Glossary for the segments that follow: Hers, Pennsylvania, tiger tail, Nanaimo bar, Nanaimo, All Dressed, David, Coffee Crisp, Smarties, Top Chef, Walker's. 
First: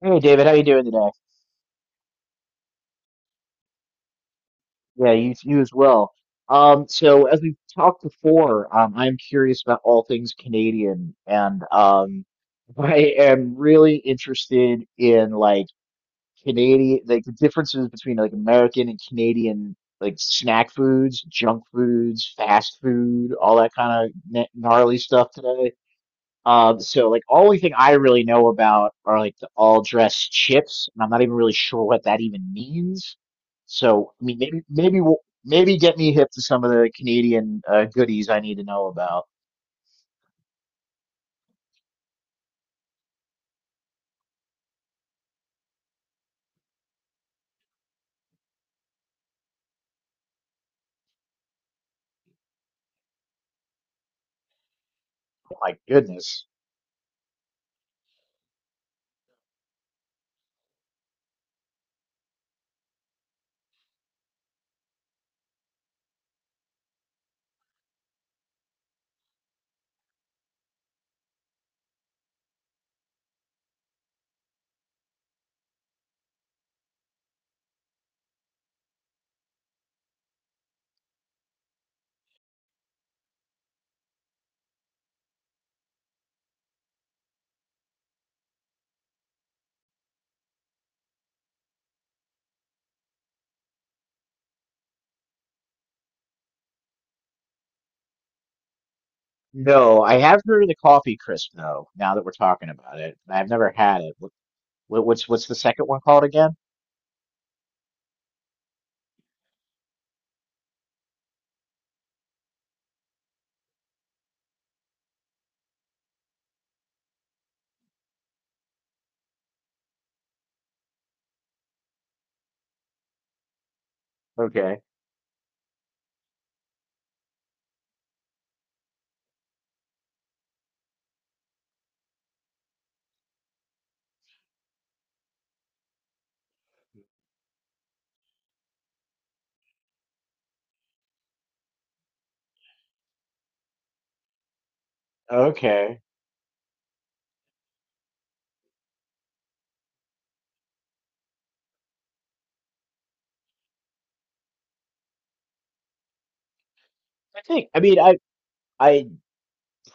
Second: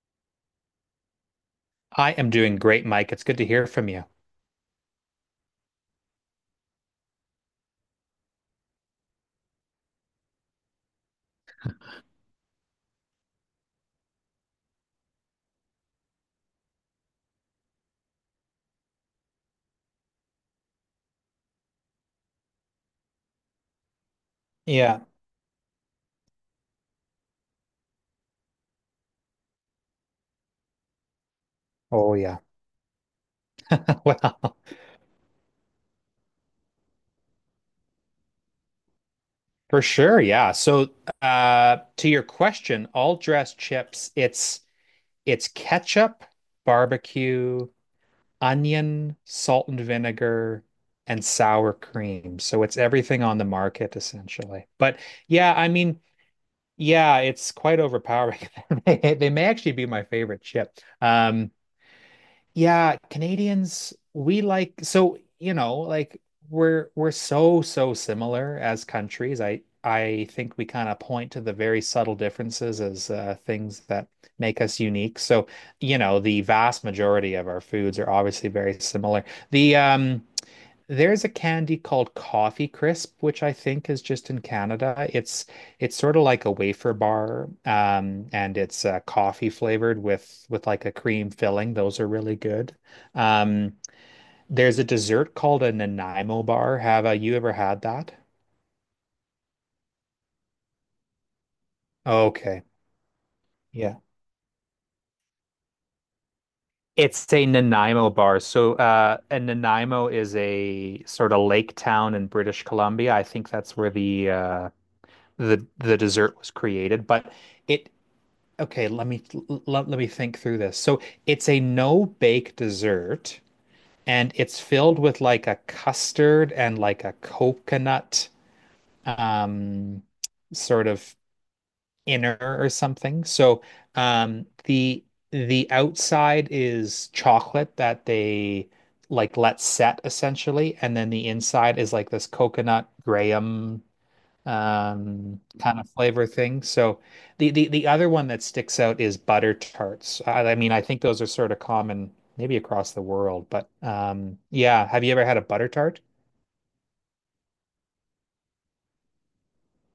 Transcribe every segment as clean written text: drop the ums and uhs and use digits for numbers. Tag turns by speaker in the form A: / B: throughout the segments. A: Hey David, how you doing today?
B: I am doing great, Mike. It's good to hear from you.
A: Yeah, you as well. So as we've talked before, I'm curious about all things Canadian, and I am really interested in like Canadian, like the differences between like American and Canadian, like snack foods, junk foods, fast food, all that kind of gnarly
B: Yeah.
A: stuff today. So like only thing I really know about are like the all dressed chips, and I'm not even really sure what
B: Oh,
A: that
B: yeah.
A: even means. So
B: Well,
A: I mean, maybe we'll, maybe get me hip to some of the Canadian goodies I need to know about.
B: for sure. Yeah. So, to your question, all dressed chips, it's ketchup, barbecue, onion, salt and vinegar, and sour cream. So it's everything on the market essentially. But yeah,
A: Oh
B: I
A: my
B: mean,
A: goodness.
B: yeah, it's quite overpowering. They may actually be my favorite chip. Yeah, Canadians, we like like we're so similar as countries. I think we kind of point to the very subtle differences as things that make us unique. So, you know, the vast majority of our foods are obviously very similar. The um there's a candy called Coffee Crisp, which I think is just in Canada. It's sort of like a wafer bar, and it's coffee flavored with like a cream filling. Those are really good. Um, there's a dessert called a Nanaimo bar. Have you ever had that?
A: No, I have heard of the coffee crisp though. Now that we're
B: Okay,
A: talking about it, I've never
B: yeah.
A: had it. What's what's the second one called again?
B: It's a Nanaimo bar. So, and Nanaimo is a sort of lake town in British Columbia. I think that's where the dessert was created, but. It, Okay, let me let me think through this. So it's a no-bake dessert and it's
A: Okay,
B: filled with like a custard and like a coconut um sort of inner or something. So um the the outside is chocolate that they like let set essentially, and then the inside is like this coconut graham kind of
A: okay.
B: flavor thing. So the other one that sticks out is butter tarts. I mean, I think those are sort of common maybe across the world, but yeah, have you ever had a butter tart?
A: I think I mean I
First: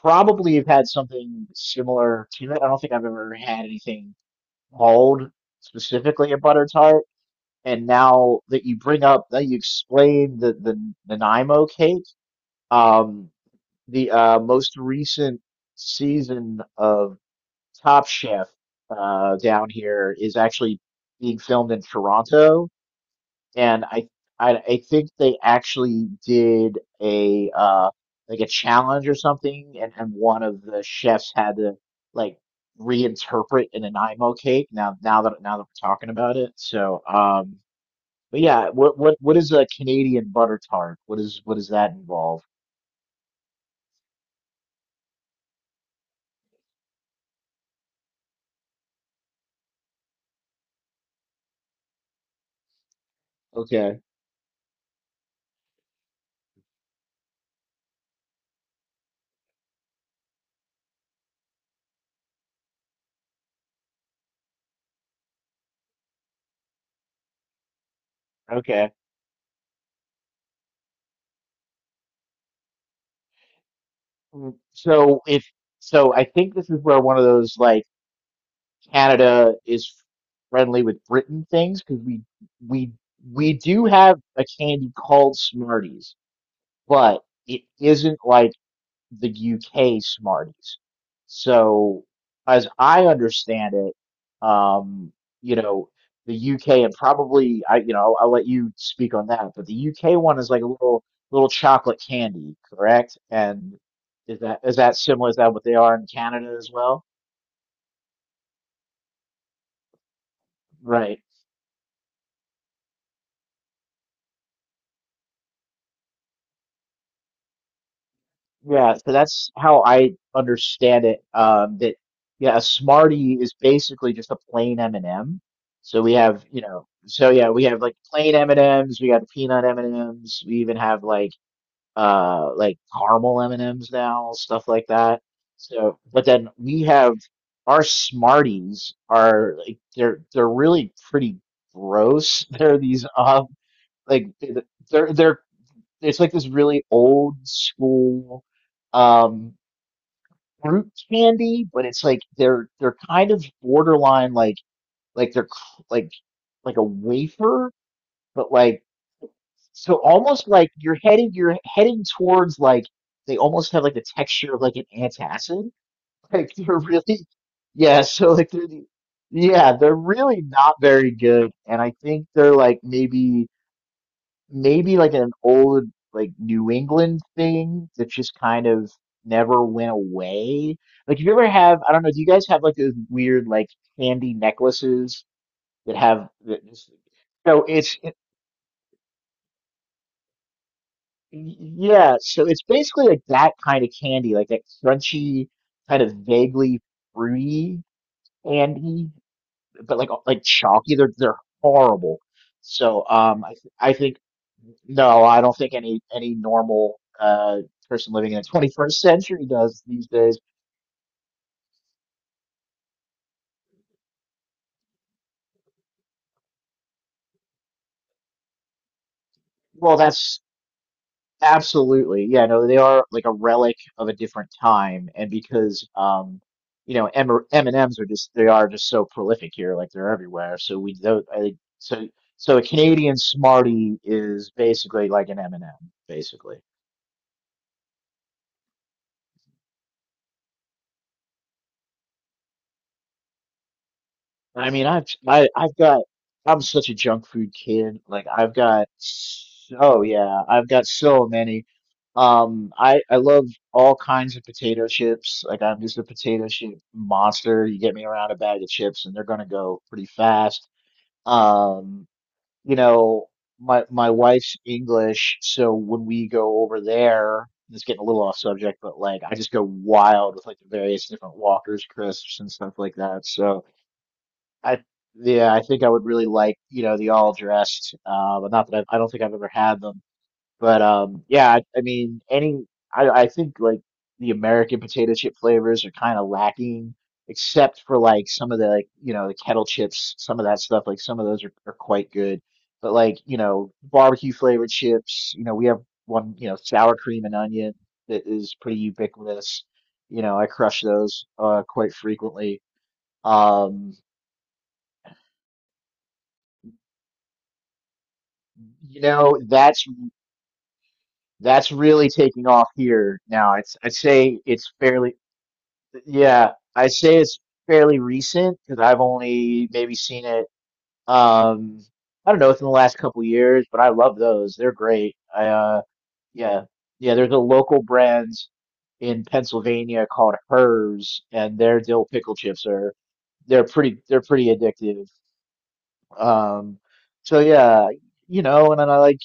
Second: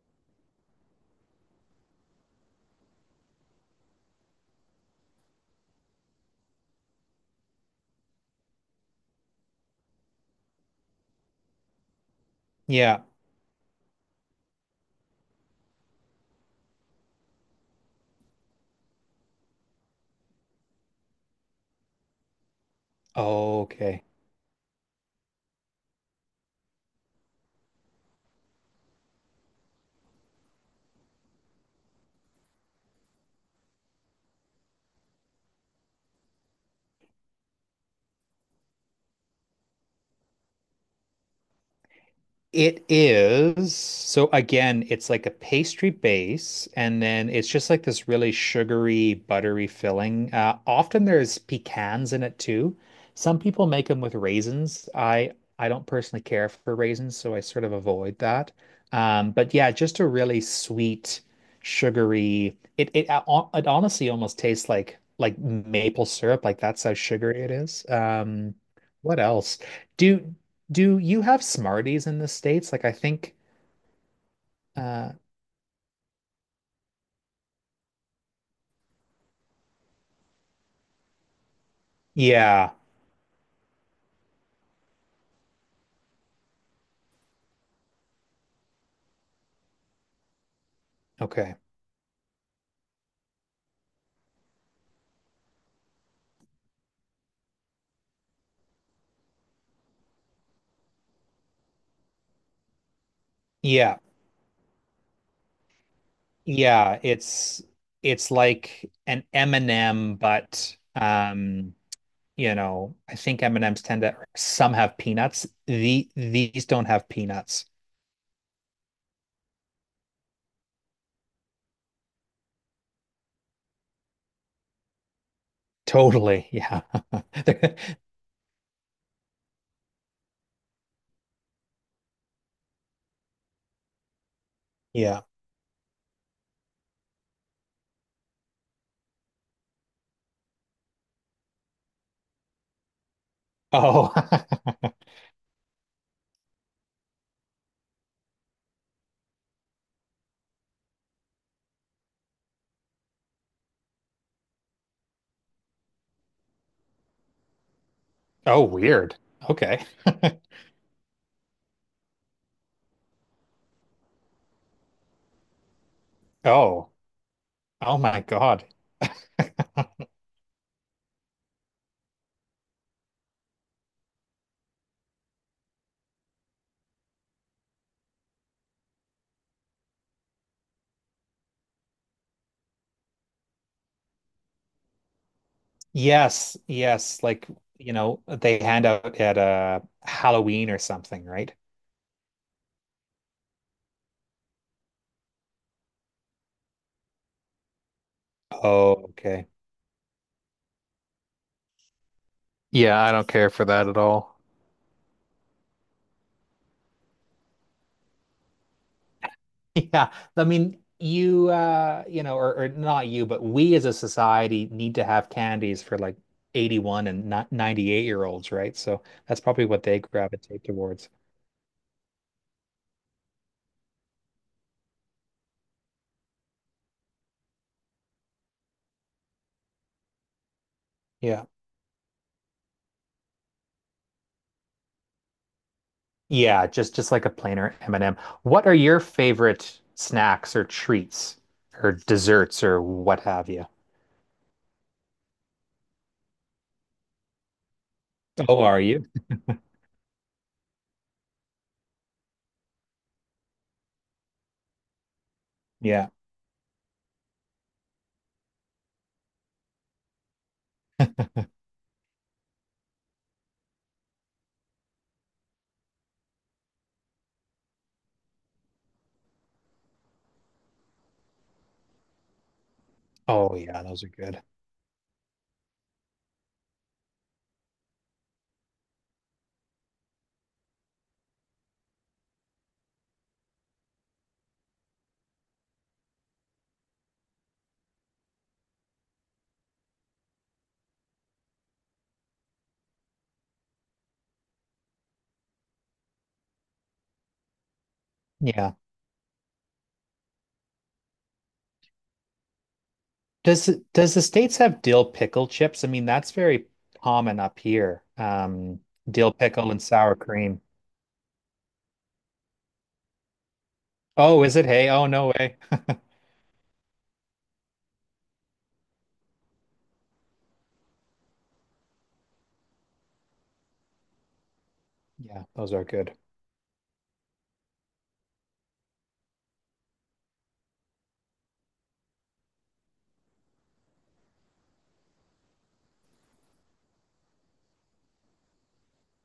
A: probably have had something similar to it. I don't think I've ever had anything called specifically a butter tart, and now that you bring up that you explain the Nanaimo cake,
B: Yeah.
A: um, the most recent season of Top Chef down here is actually being filmed in Toronto,
B: Oh,
A: and
B: okay.
A: I think they actually did a like a challenge or something, and one of the chefs had to like reinterpret an Nanaimo cake. Now that we're talking about it, but yeah, what what is a Canadian butter tart? What is what does that involve?
B: It is. So again, it's like a pastry base, and then it's just like this really sugary, buttery filling. Often there's pecans in it too. Some people make them
A: Okay,
B: with raisins. I don't personally care for raisins, so I sort of avoid that. But yeah, just a really sweet, sugary. It honestly almost tastes like maple syrup. Like that's how sugary it is.
A: okay.
B: What else? Do do you have Smarties in the States? Like I think
A: Mm.
B: uh
A: So if so, I think this is where one of those like Canada is friendly with Britain things because we
B: yeah,
A: we we do have a candy called Smarties, but it isn't like the UK Smarties.
B: okay.
A: So, as I understand it, um, you know, the UK and probably I, you know, I'll let you speak on that, but the UK one is like a little chocolate candy, correct? And
B: Yeah.
A: is that similar? Is that what they are in Canada as
B: Yeah,
A: well?
B: it's like an M&M, but
A: Right.
B: you know, I think M&Ms tend to some have peanuts. These don't have peanuts.
A: Yeah, so that's how I understand it. That yeah, a Smartie is basically just a plain M&M. So we have,
B: Totally.
A: you
B: Yeah.
A: know, so yeah, we have like plain M&Ms, we got peanut M&Ms, we even have like caramel M&Ms now, stuff like that.
B: Yeah.
A: So, but then we have our Smarties are like they're really pretty gross. They're these
B: Oh.
A: like they're it's like this really old school um fruit candy, but it's like they're kind of borderline like they're like a wafer, but
B: Oh,
A: like
B: weird. Okay.
A: so almost like you're heading towards like they almost have like the texture of like an antacid. Like they're
B: Oh.
A: really
B: Oh
A: yeah,
B: my
A: so like
B: God.
A: yeah, they're really not very good, and I think they're like maybe like an old like New England thing that just kind of never went away. Like, if you ever have, I don't know, do you guys have like those weird like candy necklaces that have
B: Yes,
A: that just-
B: yes, like
A: so
B: you
A: it's it-
B: know, they hand out at Halloween or something, right?
A: yeah, so it's basically like that kind of candy, like that crunchy, kind of vaguely fruity
B: Oh,
A: candy,
B: okay.
A: but like chalky. They're horrible.
B: Yeah, I don't care for that
A: I
B: at
A: think
B: all.
A: no, I don't think any normal person living in the 21st century does these
B: Yeah,
A: days.
B: I mean, you you know, or not you, but we as a society need to have candies for like 81 and not 98-year-olds, right? So that's probably what
A: Well,
B: they
A: that's
B: gravitate towards.
A: absolutely, yeah, no, they are like a relic of a different time, and because you know, M and ms are just they are just so prolific here, like they're everywhere. So we don't, I
B: Yeah.
A: think so a Canadian Smartie is basically like an M&M, basically.
B: Yeah, just like a plainer M&M. What are your favorite snacks or treats or desserts or what have you?
A: I mean, I've got I'm such a junk food kid. Like I've
B: Oh, are
A: got
B: you?
A: oh yeah, I've got so many. I love all kinds of potato chips. Like I'm just a
B: Yeah.
A: potato chip monster. You get me around a bag of chips and they're gonna go pretty fast. Um, you know, my wife's English, so when we go over there, it's getting a little off subject, but like I just go wild with like the various different Walker's crisps and stuff like that.
B: Oh
A: So
B: yeah, those are good.
A: I yeah, I think I would really like, you know, the all dressed. But not that I don't think I've ever had them. But yeah, any I think like the American potato chip flavors are kind of lacking, except for like some of the like you know the kettle chips, some of that stuff. Like some of those are quite good. But like you know barbecue flavored chips, you know we have one you know sour cream and onion that is
B: Yeah.
A: pretty ubiquitous. You know I crush those quite frequently.
B: Does
A: Um,
B: does the States have dill pickle chips? I mean, that's very common up here.
A: You
B: Dill
A: know,
B: pickle and sour cream.
A: that's really taking off here now. It's I'd say
B: Oh, is it?
A: it's
B: Hey, oh
A: fairly
B: no way.
A: yeah, I say it's fairly recent because I've only maybe seen it um I don't know within the last couple of years, but I love those. They're great.
B: Yeah,
A: I
B: those are good.
A: yeah. Yeah, there's a local brand in Pennsylvania called Hers and their dill pickle chips are they're pretty addictive. Um, so yeah, you know, and then I like,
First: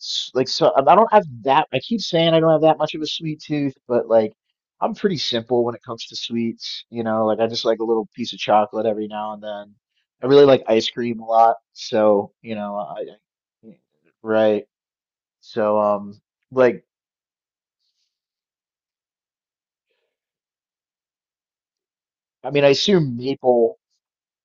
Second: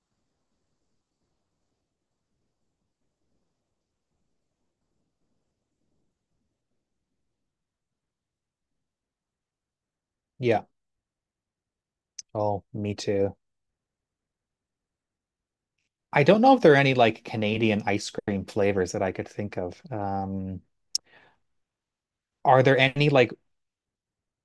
A: so I don't have that. I keep saying I don't have that much of a sweet tooth, but like, I'm pretty simple when it comes to sweets. You know, like I just like a little piece of chocolate every now and then. I really
B: Yeah.
A: like ice cream a lot, so you
B: Oh,
A: know,
B: me too.
A: I right. So
B: I don't know if there are
A: like,
B: any like Canadian ice cream flavors that I could think of.
A: I
B: Are
A: mean, I
B: there any
A: assume
B: like
A: maple.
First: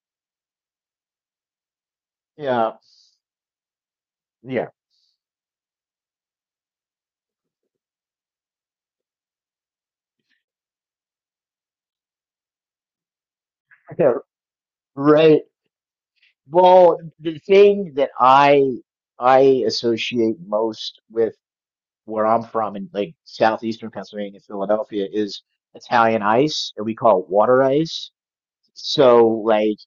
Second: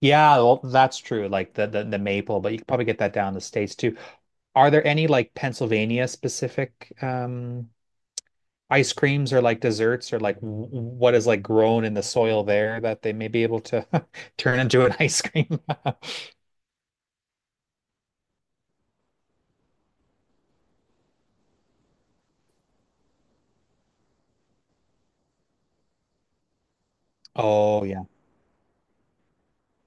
B: Yeah, well, that's true, like the maple, but you could
A: Yeah,
B: probably get that down in the States too.
A: yeah,
B: Are there any like Pennsylvania specific ice creams or like desserts or like w- what is like grown in the soil there that they may be able to
A: yeah,
B: turn into an ice
A: right.
B: cream.
A: Well, the thing that I associate most with where I'm from in like southeastern Pennsylvania, Philadelphia, is Italian ice, and we call it water
B: Oh yeah.
A: ice. So like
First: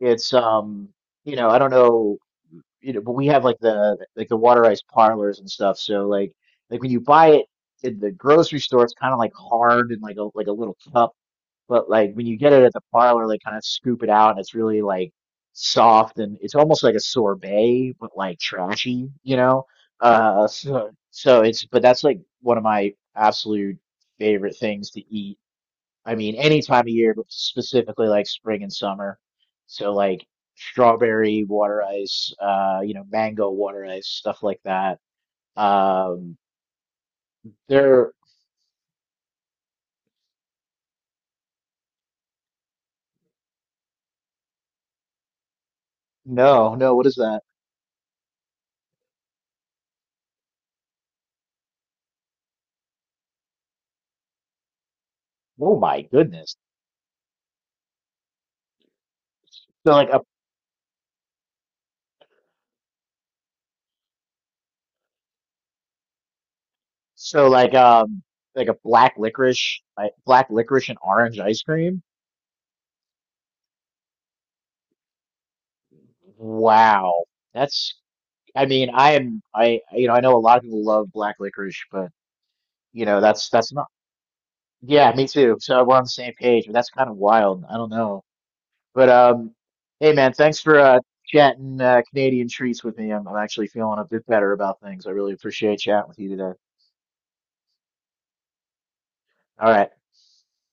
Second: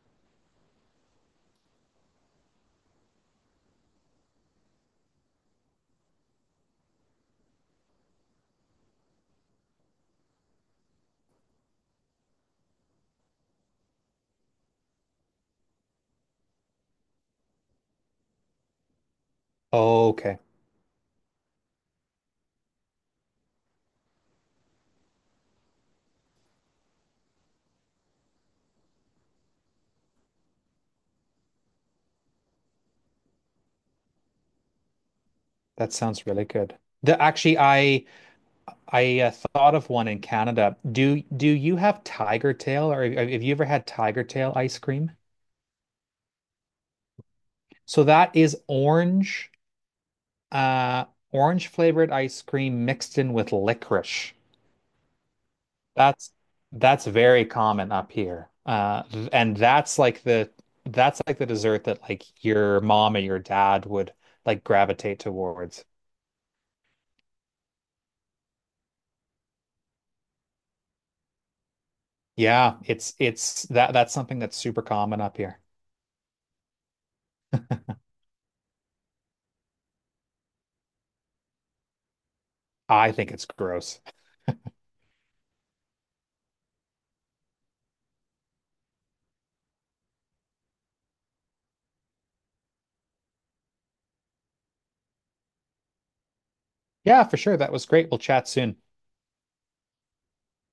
A: it's you know I don't know you know but we have like the water ice parlors and stuff. So like when you buy it in the grocery store, it's kind of like hard and like a little cup but like when you get it at the parlor, they kind of scoop it out and it's really like soft and it's almost like a sorbet, but like trashy, you know?
B: Okay.
A: So it's, but that's like one of my absolute favorite things to eat. I mean, any time of year, but specifically like spring and summer. So like strawberry water ice, you know, mango water ice, stuff like that.
B: That sounds
A: Um,
B: really good. The actually
A: there,
B: I thought of one in Canada. Do you have tiger tail, or have you ever had tiger tail ice cream?
A: no, no, what is that?
B: So that is orange uh orange flavored ice cream mixed in with licorice.
A: Oh my
B: That's
A: goodness.
B: that's very common up here. And
A: So
B: that's
A: like a
B: like the dessert that like your mom or your dad would like gravitate towards.
A: So like a black licorice like black licorice and orange ice cream.
B: Yeah, it's that that's something that's super common up here.
A: Wow. That's I mean, I am I you know, I know a lot of people love black licorice, but you
B: I
A: know,
B: think it's
A: that's not
B: gross.
A: yeah, me too. So we're on the same page, but that's kind of wild. I don't know. But hey man, thanks for chatting Canadian treats with me. I'm actually feeling a bit better about things. I really appreciate chatting with you today.
B: Yeah, for sure. That was great. We'll chat soon.
A: All right.